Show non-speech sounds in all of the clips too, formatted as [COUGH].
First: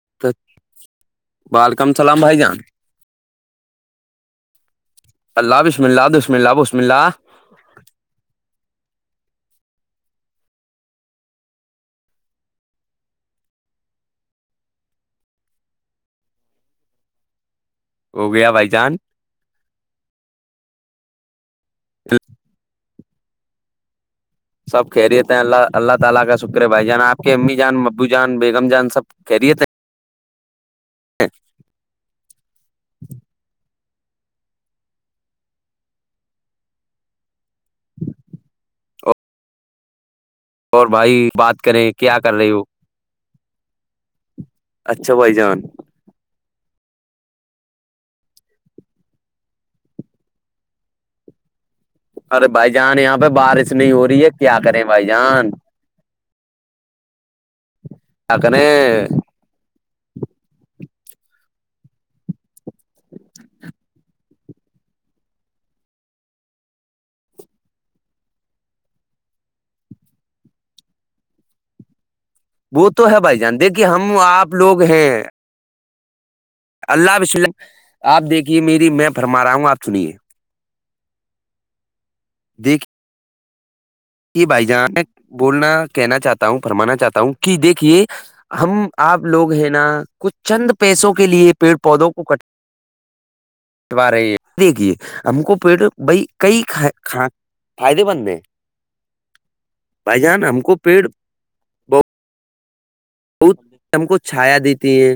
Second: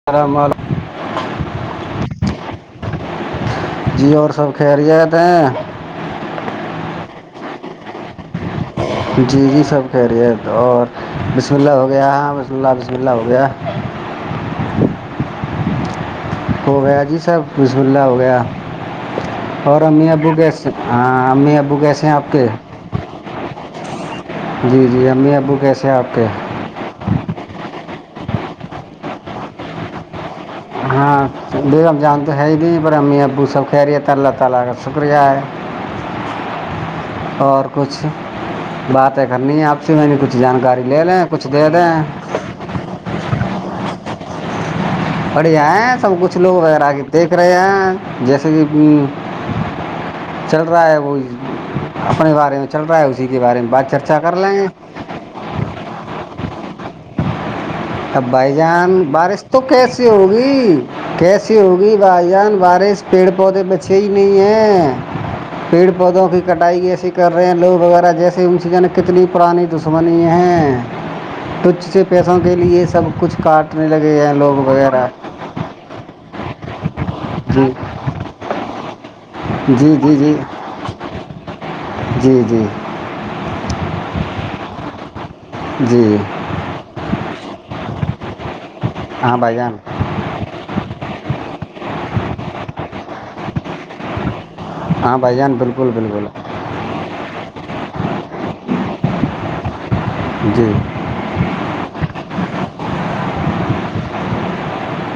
[UNINTELLIGIBLE] وعلیکم السلام بھائی جان جی ہاں سب خیرت اللہ بسم اللہ بسم اللہ بسم اللہ جی جی سب کہہ رہیے تو اور بسم اللہ ہو گیا ہاں بسم اللہ بسم اللہ ہو گیا ہو گیا جی سب بسم اللا ہو گیا اور امی ابو کیسے ہاں امی ابو کیسے ہیں آپ کے جی سب جی خیرت ہے امی ہیں ابو اللہ کیسے ہیں اللہ آپ تعالی کے کا شکر ے بھائی جان آ پ کے امی جان ابو جان بیگم جان سب خیرت ہے ہاں بیگم جان تو ہیں ہی نہیں پر امی ابو سب خیریت ہے اللہ تعالی کا شکریا ہے [INAUDIBLE] اور کچھ ہیں باتیں کرنی ہے آپ اس میں بھی کچھ جانکاری لے لیں کچھ دے دیں ہلیو بڑھیا ہے سب کچھ لوگ وغیرہ آ کے دیکھ رہے ہیں جیسے کہ چل رہا ہے وہ اپنے ارے بارے میں بھائی چل جان رہا ہے یہاں اسی پہ کے بارے بارش میں بات نہیں ہو چرچا رہی ہے کر لیں کیا گے کریں بھائی جان اب کیا بائی کریں جان بارش تو کیسی ہوگی کیسی ہوگی بھائی جان بابرش پیڑ پودے بچے کہی نہیں ہے پیڑ پودوں کی کٹائی کی ایسی کر رہے ہیں لوگ وغیرہ جیسے انزن کتنی پرانی منی ہیں تچھ سے پیسوں سے کے لیے وہ سب تو ہے کچھ بھائی جان دیکھیے کاٹنے ہم لگے ہیں آپ لوگ وغیرہ ہیں اللہ جی آپ دیکھیے میری میں فرما رہا ہوں آپ جی جی سنیے جی جی جی دیکھیے یہ بھائی جان میں بولنا جی کہنا چاہتا ہوں فرمانا چاہتا ہوں کہ دیکھیے ہم آپ ہاں لوگ بھائی ہیں جان نا کچھ چند پیسوں کے لیے پیڑ پودوں کو کٹ وا رہی ہے دیکھیے ہاں بھائی ہم جان کو پیڑ بالکل بئی بالکل کئی کھ فائدے مند ہے بھ جان ہم جی کو پیڑ بت ہم کو چھایا دیتی ہے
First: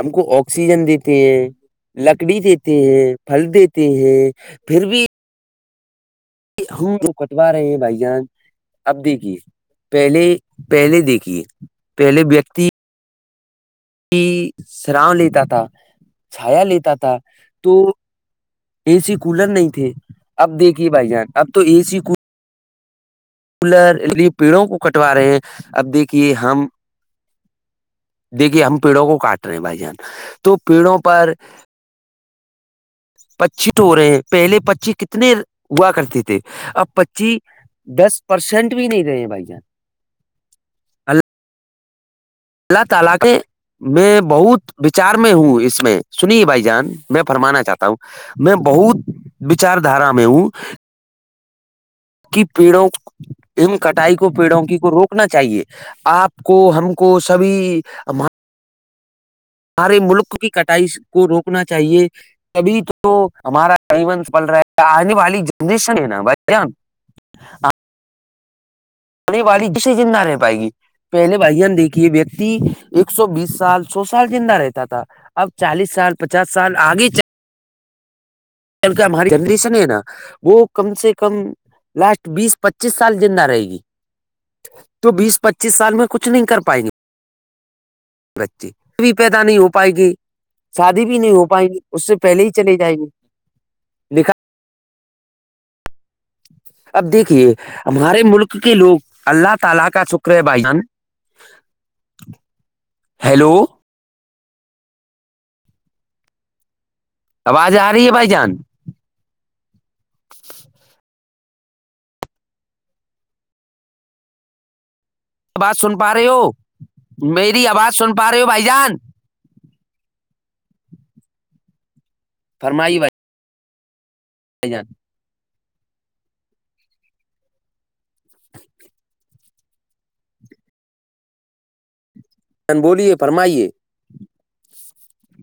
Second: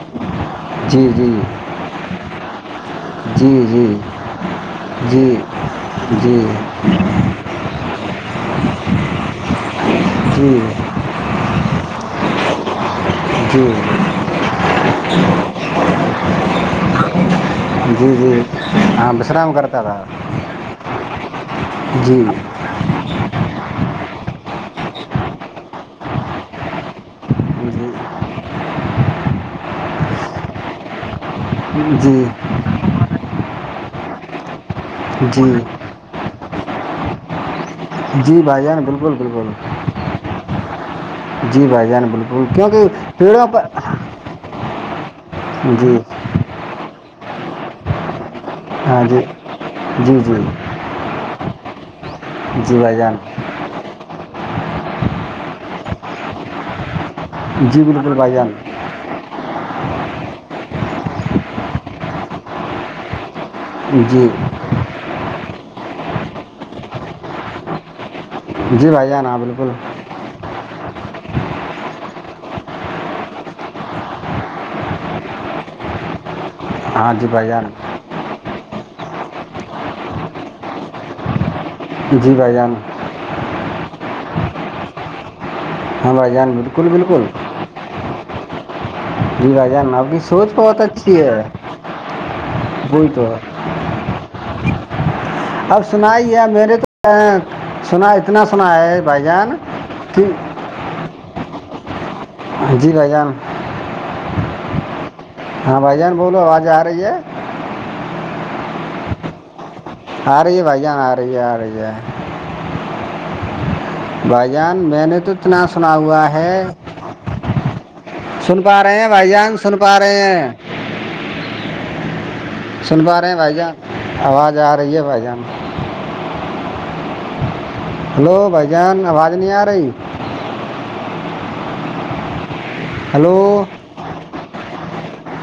ہم کو آکسیجن جی دیتے جی ہیں لکڑی دیتے ہیں پھل جی دیتے جی ہیں پھر بھی جی جی ہ تو کٹوا رہے ہیں بھائی جان اب دیکھیے پہلے جی پہلے دیکھیے پہلے ویکتی جی کہ سراام لیتا تھا چھایا لیتا تھا تو جی جی اے ہاں سی کولر وشرام نہیں کرتا تھے تھا اب دیکھیے بھائی جان اب تو اے سی کولر جی پیڑوں کو کٹوا رہے ہیں اب دیکھیے ہم دیکھیے ہم پیڑوں کو کاٹ رہے ہیں بھائی جان تو پیڑوں پر [UNINTELLIGIBLE] پچی ٹو رہے ہیں پہلے پچی کتنے جی ہوا کرتے تھے اب پچی دس جی بھائی پرسینٹ جان بھی نہیں بالکل رہے ہیں بھائی بالکل جان جی بھائی جان بالکل کیونکہ [UNINTELLIGIBLE] پیڑوں پر جی میں فرمانا چاہتا ہوں میں بہت ہاں جی وچار دارا جی میں جی ہوں کی جی پیڑوں بھائی جان کٹائی کو پیڑوں کی کو روکنا چاہیے آپ کو ہم کو سبھی جی بالکل ہمار بھائی جان ہمارے ملک کی کٹائی کو روکنا چاہیے کبھی تو ہمارا جیون جی پل رہا آنے والی جنریشن ہے نا بھائیان جی بھائی جان ہاں یہ باری بالکل کیسے بھی رہ نہیں پائے گی پہلے بھائیان دیکھیے ویکتی ایک سو بیس سال سو سال زندہ رہتا تھا اب چالیس سال پچاس سال آگے چ بجان جک ہماری جنریشن ہے نا وہ کم سے کم لاسٹ جی بھائی بیس جان پچیس سال زندہ رہے گی تو بیس پچیس سال میں ہاں کچھ بھائی نہیں جان کر پائیں بالکل گے بالکل بچ ک بھی پیید جی نہیں بھائی اوپائے جان آپ کیی کی سوچ بہت شادی بھی اچھی نہیں ہے ہو پائیں گی اس سے پہلے ہی چلے جائیں گے وہی تو لکھا اب سن ہی ہے م نے تو اب دیکھیے سنا ہمارے اتنا ملک کے سنا لوگ ہے بھائی جان اللہ تعالی کا کہ شکر ہے بھائی جان جی بھائی جان ہیلو ہاں بھائی جان بولو آواز آ رہی ہے آواز آ رہی ہے بھائی جان آ رہ بیاان آ رہیا آ رہے بھائی جان میں نے تو نا آواز سنا سن پا ہوا رہے ہو ہے میری آواز پا رہے ہو سن بھائی پا جان رہے ہیں بھائی جان س سن پا رہے ہیں سن پا رہے ہیں بھائی جان آواز آ رہی ہے بھائی جان ہلو بھائی جان آواز نہیں آ رہی چن بولیے ہلو فرمائیے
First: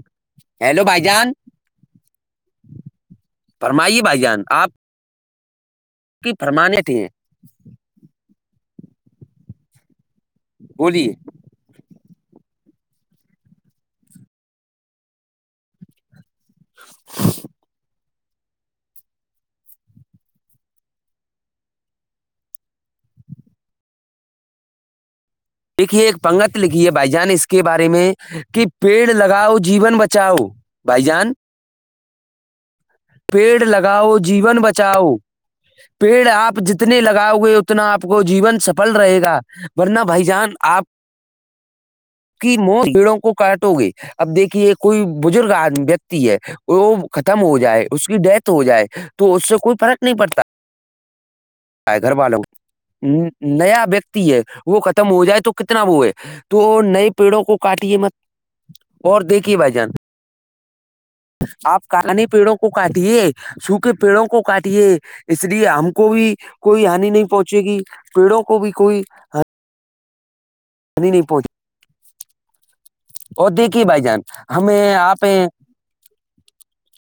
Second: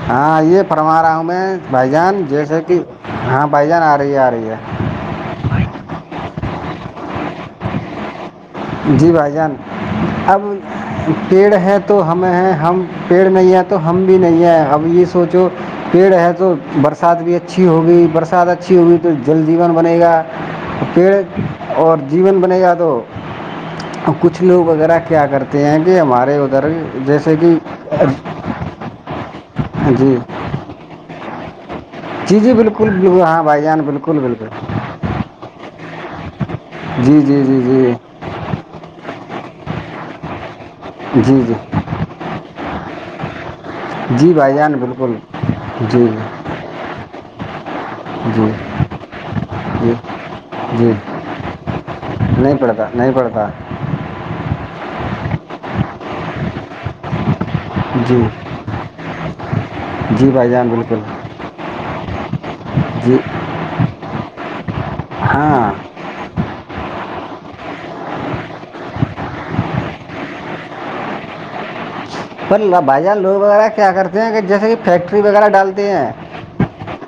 ہاں یہ ہیلو بھائی فرما رہا ہوں جان میں بھائی جان جیسے کہ ہاں بھائی جان آ فرمائیے رہی ہے بھائی آ جان رہی آپ ہے کی فرمانے تھیں جی بھائی جان اب بولیے پیڑ ہیں تو تو ہمیں ہیں ہم پیڑ نہیں آ تو ہم بھی نہیں آئے اب یہ سوچو پیڑ ہے تو برس برسات بھی اچھی ہوگی برسات اچھی ہوگی تو جل جیون بنے گا پیڑ اور جیون بنے گا تو کچھ لوگ وغیرہ کیا کرتے ہیں کہ دیکھیے ایک ہمارے پنگت ادھر لکھی ہے بھائی جان جیسے اس کہ کے بارے میں کہ پیڑ لگاؤ جیون جی بچاؤ بھائی جان جی جی بالکل بالکل ہاں پیڑ بھائی جان لگاؤ بالکل بالکل جیون بچاؤ پیڑ آپ جتنے جی لگاؤ جی گے جی اتنا جی آپ کو وہ جیون سفل رہے گا ورنہ بھائی جان آپ جی جی کہ مو بیڑوں کو کاٹو گے جی اب بھائی دیکھیے جان کوئی بالکل بزرگ جی ویکتی ہے جی وہ ختم ہو جائے اس کی ڈیتھ ہو جی جائے تو اس سے کوئی جی فرق نہیں پڑتا جی ٹائ گگر بالو نہیں پڑتا نہیں پڑتا نیا ویکتی ہے وہ ختم ہو جائے تو کتنا وہ ہے تو نئے پیڑوں کو کاٹیے مت جی اور دیکھیے بھائی جان جی بھائی جان بالکل آپ کانے پیڑوں کو جی کاٹیے سوکھے پیڑوں کو کاٹ ہے اس لیے ہاں ہم کو بھی کوئی ہانی نہیں پہنچے گی پیڑوں کو بھی کوئی کد نہیں پنچ پر بھائی جان لوگ وغیرہ دیکھیے کیا بھائی جان کرتے ہیں کہ جیسے کہ ہمیں فیکٹری آپ ہیں، وغیرہ ڈالتے ہیں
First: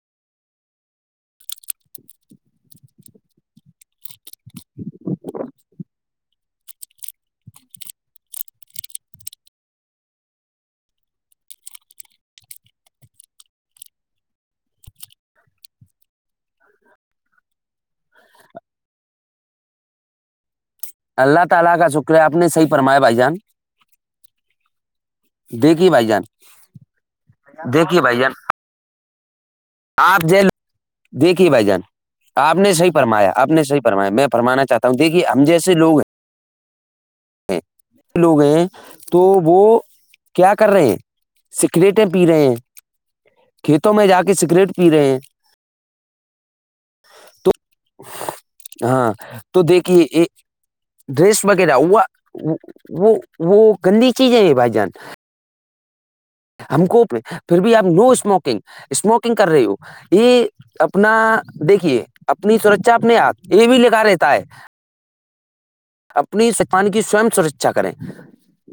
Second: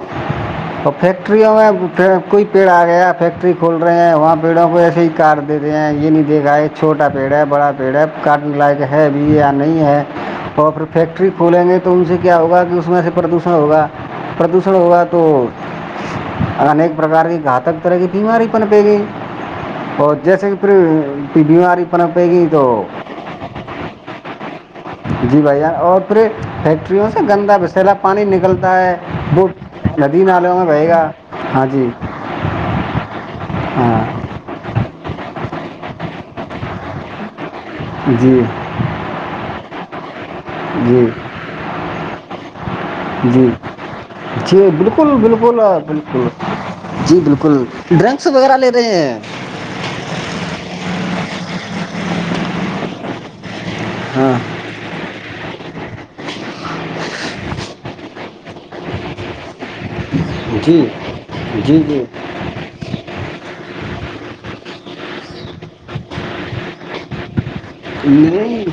[UNINTELLIGIBLE] تو فیکٹریوں میں پھر کوئی پیڑ آ گیا فیکٹری کھول رہے ہیں وہاں پیڑوں کو ایے ہی کاٹ دیتے ہیں یہ نہیں دیکھا ہے چھوٹا پیڑ ہے بڑا پیڑ ہے کاٹنے لائق ہے بھی یا نہیں ہے اور پھر فیکٹری کھولیں گے تو ان سے کیا ہوگا کہ اس میں سے پردوشن ہوگا پردوشن ہوا تو انیک پرکار کی گھاتک طرح کی بیماری پن پے گی اور جیسے کہ پھر بیماری پنپے گی تو بائی جان جی بھائی دیکھیے اور جان پھرے فیکٹریوں سے گندا وسلا دیکھیے بھائی پانی جان نکلتا ہے آپ ندی جی نالوں میں بہے گا دیکھیے بھائی ہاں جان جی آپ نے صحیح فرمایا آپ نے صحیح ہاں فرمایا میں رانا چاہتا ہوں دھیے ہم جیسےوگ ہیں جی لوگ ہیں تو وہ کیا کر رہے ہیں جی سگریٹیں پی رہے ہیں جی کھیتوں میں جا کے جی سگریٹ پی رہے بالکل ہیں بالکل آ بالکل جی تو بالکل ڈرنکس وغیرہ لے رہے ہاں ہیں تو دیکھیے ڈریس وغیرہ وہ وہ وہ گندی چیز ہاں ہے یہ بھائی جان ہم کوپ پھر بھی آپ نو اسموکنگ اسموکنگ کر رہی ہو یہ جی اپنا جی دیکھیے جی اپنی سرچا اپنےات یہ بھی ل کرا رہتا ہے اپنی پان کی سوئ سرچا کریں نہیں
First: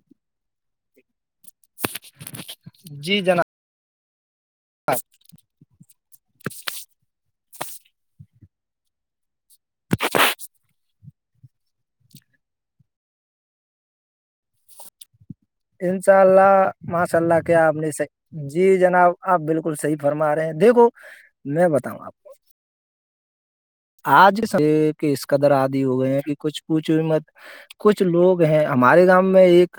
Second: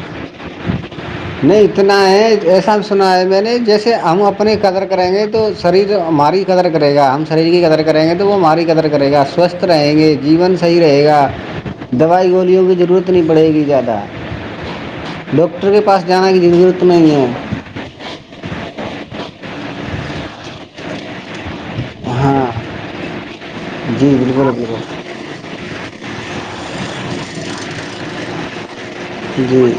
نہیں اتنا ہے ایسا بھی سنا جی ہے میں جناب نے جیسے ہم اپنی قدر کریں گے تو شریر ہماری قدر کرے گا ہم شریر کی قدر کریں گے تو وہ ہم ماری قدر کرے گا سوستھ رہیں گے جیون صحیح رہے گا دوائی گوولوں کی ضرورت نہیں پڑے گی زیادہ ڈاکٹر کے پاس جانا کی ضرورت نہیں ہے اپنی س جی جناب آپ بالکل صحیح فرما رہے ہیں دیکھو میں بتاؤں آپ ہاں جی آج بالکل س بالکل کہ قدر آدی ہو گئے ہیں کہ کچھ پوچھ مت کچھ لوگ ہیں ہمارے گاؤں میں جی ایک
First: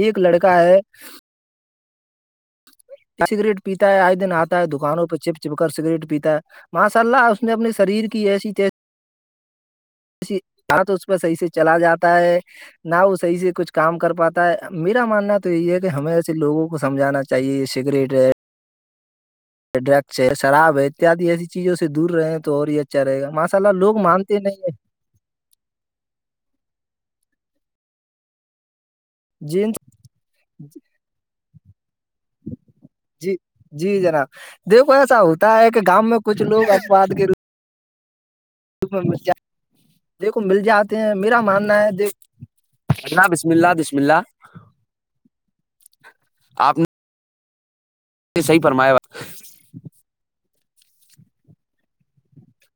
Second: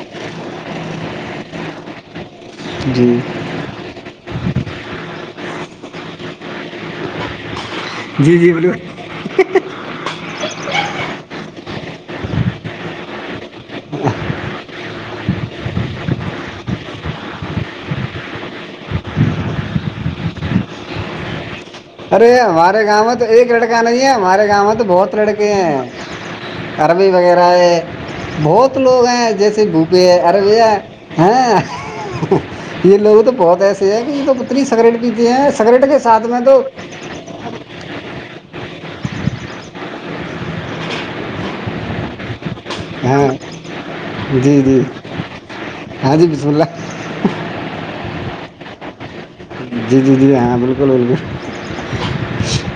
ایک لڑکا ہے جی سگریٹ پیتا ہے آئے دن آتا ہے دکانوں پہ چپ چپ کر سگریٹ پیتا ہے ماشا اللہ اپنے شریر کی جی ایسی جی بالکل ب تو اس پ صحیح سے چلا جاتا ہے نہ وہ صحیح سے کچھ کام کر پاتا ہے میرا ماننا تو یہی ہے کہ ہمیں سےے لوگوں کو سمجھانا چاہیے سگریٹ ڈرگس شراب ہے اتیاد ایسی چیزوں سے دور ارے رہے ہیں تو اور ہی ہمارے اچھا گاؤں میں تو ایک رہےاشاء اللہ لڑکا لوگ نہیں ہے مانتے ہمارے نہیں گاؤں میں ہیں تو بہت لڑکے ہیں عربی وغیرہ ہے بہت لوگ ہیں جیسے جن بھوپ پ ارے بیا ہاں یہ لوگ تو جی بہت ایسے جی ہیں کہ یہ جناب تو اتنی دیکھو سگریٹ پیتے ہیں سگریٹ کے ساتھ میں تو بعد کر ہاں دیکھو مل جاتے ہیں میرا ماننا ہے دیکھ جنا ہاں بسم اللہ بسم اللہ جی جی ہاں جی بسم آپ نے اللہ صح فرمایا وق جی جی جی ہاں بالکل بالکل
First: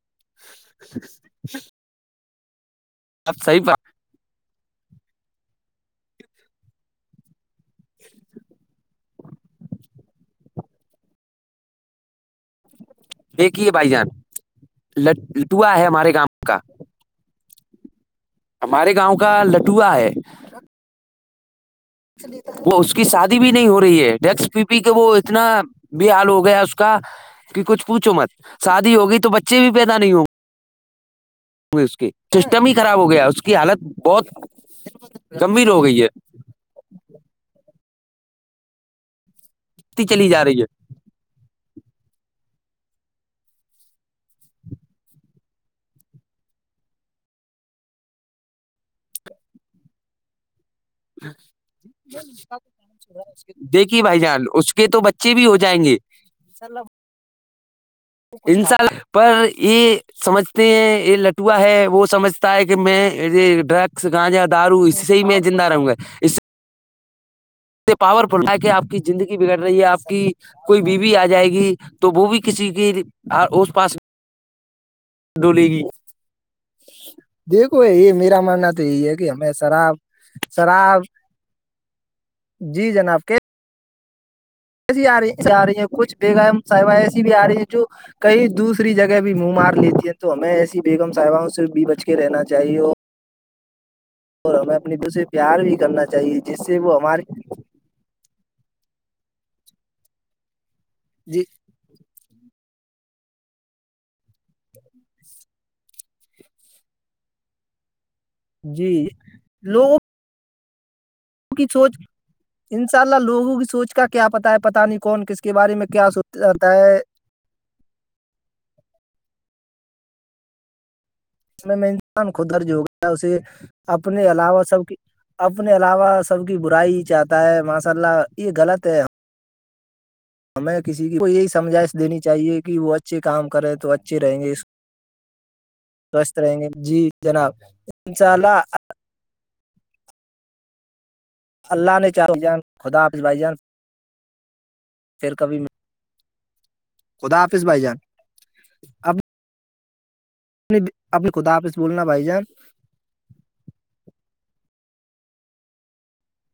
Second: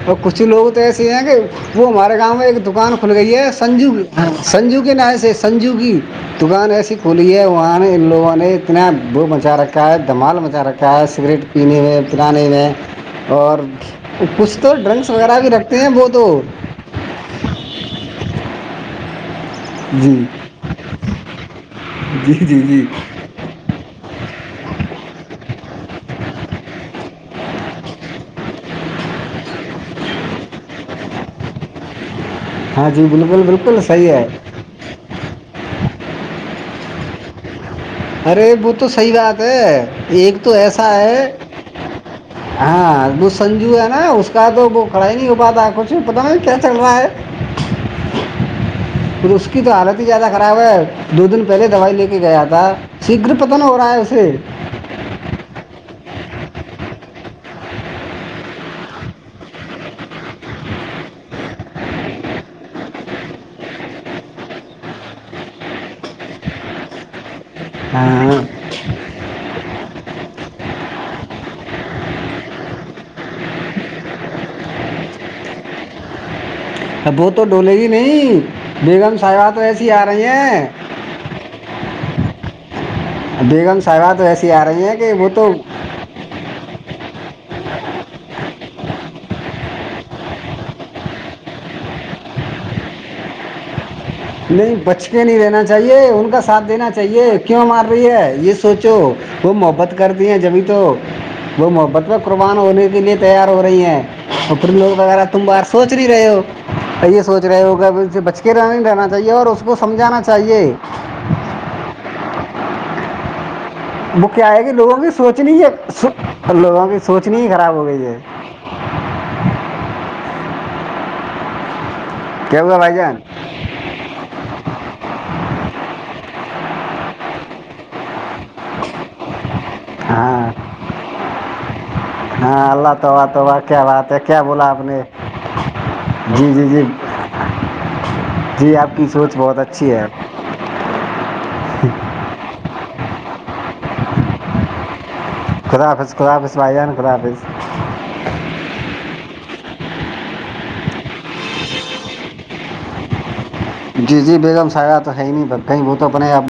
اور کچھ لوگ تو ایسے ہیں کہ وہ ہمارے گاؤں میں ایک دکان کھل گئی آپ ہے صحیح فرمایا۔ سنجو سنجو کے ن سے سنجو کی دکان ایسی پلیے وہاں ان لوگوں نے اتنا بھو مچا رکھا ہے دمال مچا رکھا ہے سگریٹ پ نہیں ہو پ نہیں میں اور دیکھیے بھائی جان کچھ تو ڈرنکس وغیرہ بھی لٹوا رکھتے ہے ہیں وہ ہمارے تو گاؤں کا ہمارے گاؤں کا لٹووا ہے جی جی جی وہ جی اس کی ساتھ بھی نہیں ہو رہی ہے ڈس پی پی کے وہ اتنا بھی حال ہو گیا اس کا کہ کچھ پوچھو مت شادی ہوگئی تو بچے بھی پیدا نہیں ہوں گے اس کے سسٹم ہی ہاں خراب جی ہو گیا اس بالکل کی بالکل حالت صحیح ہے بہت گمبر ہو گئی ہے ارے وہ تو صحیح بات ہے چلی ایک جا تو رہی ایسا ہے [UNINTELLIGIBLE] ہاں وہ سنجو ہے نا اس کا تو وہ کھڑا ہی نہیں ہو پاتا کچھ بھی پتا نہیں کیا چل رہا ہے پھر اس کی تو حالت ہی زیادہ خراب ہے دو دن پہلے دوائی لے کے ہے گیا تھا شیگر پت نہ ہو رہا ہے اسے کہ تو بچے بھی ہو جائیں گےب انساء اللہ پر یہ سمجھتے ہیں یہ لٹوا ہے وہ سمجھ ہے کہ میں یہ ڈرگس گانجا دارو اس سے ہی میں زندہ رہوں گا اس سے ہاں پاورفل ہے کہ آپ کی زندگی بگڑ رہی ہے آپ کی کوئی بیوی آ جائے گی تو وہ بھی کسی کی اس پاس ڈولیے گی اب وہ تو ڈولے دیکھو گی یہ میرا نہیں ماننا تو یہی ہے بیگم کہ صاحبہ ہمیں تو ایسی شراب آ رہی ہیں شراب جی جناب کے بیگم صاحبہ تو ایسی آ رہی ہیں کہ وہ تو آ رہی ہیں کچھ بےگم ساحبائیں ایسی بھی آ رہی ہیں جو کہئی دوسری جگہ بھی منہ مار لیتی ہیں تو ہمیں ایسی بیگم صاحباؤں سے بھی بچ کے رہنا چاہیے اور نہیں ہمیں اپنی بچ دل کے سے نہیں پیار رہینا بھی چاہیے کرنا ان کا ساتھ جس سے دینا وہ ہمارے چاہیے کیوں مار رہی ہے یہ سوچو وہ محبت کر دی ہیں جبھی تو جی وہ محبت میں قربان ہونے کے لیے تیار ہو رہی ہیں ا لوگ وغیرہ تم بار سوچ نہیں رہے ہو یہ سوچ رہے ہوگ سے ب کہ رنن جی رہنا چاہیے اور اس کو لوگوں سمجھانا چاہیے کی سوچ ان شاء اللہ لوگوں کی سوچ اس کا کیا وہ پتا ہے کہ پتا لوگوں نہیں کی کون کس کے بارے میں کیا سوتا ہے اتنی ہی خراب ہو گئی ہے ج انسان خود کیا درج ہوا ہو بھائی گیا جان اسے اپنے علاوہ سب کی اپنے علاوہ سب کی برائی ہی چاہتا ہے ماشاء اللہ یہ غلط ہے ہاں ہمیں کسی کو یہی سمجھائش دینی چاہیے ہاں کہ اللہ وہ اچھے توبہ کام توبہ کریں کیا تو بات اچھے ہے رہیں کیا گے بولا آپ نے سوستھ رہیں گے جی جناب انشاء اللہ جی آپ کی سوچ بہت اچھی ہے اللہ نے چاہا بھائی جان خدا نے چاہا بھائی جان پھر کبھی ملیں گے خدا حافظ بھائی جان خدا خودا آافس حافظ بھائی جان اپ اپنی خدا آپ سے بولنا بھائی جان جی جی بیگم سایا تو ہے ہی نہیں کہیں وہ تو اپنے آپ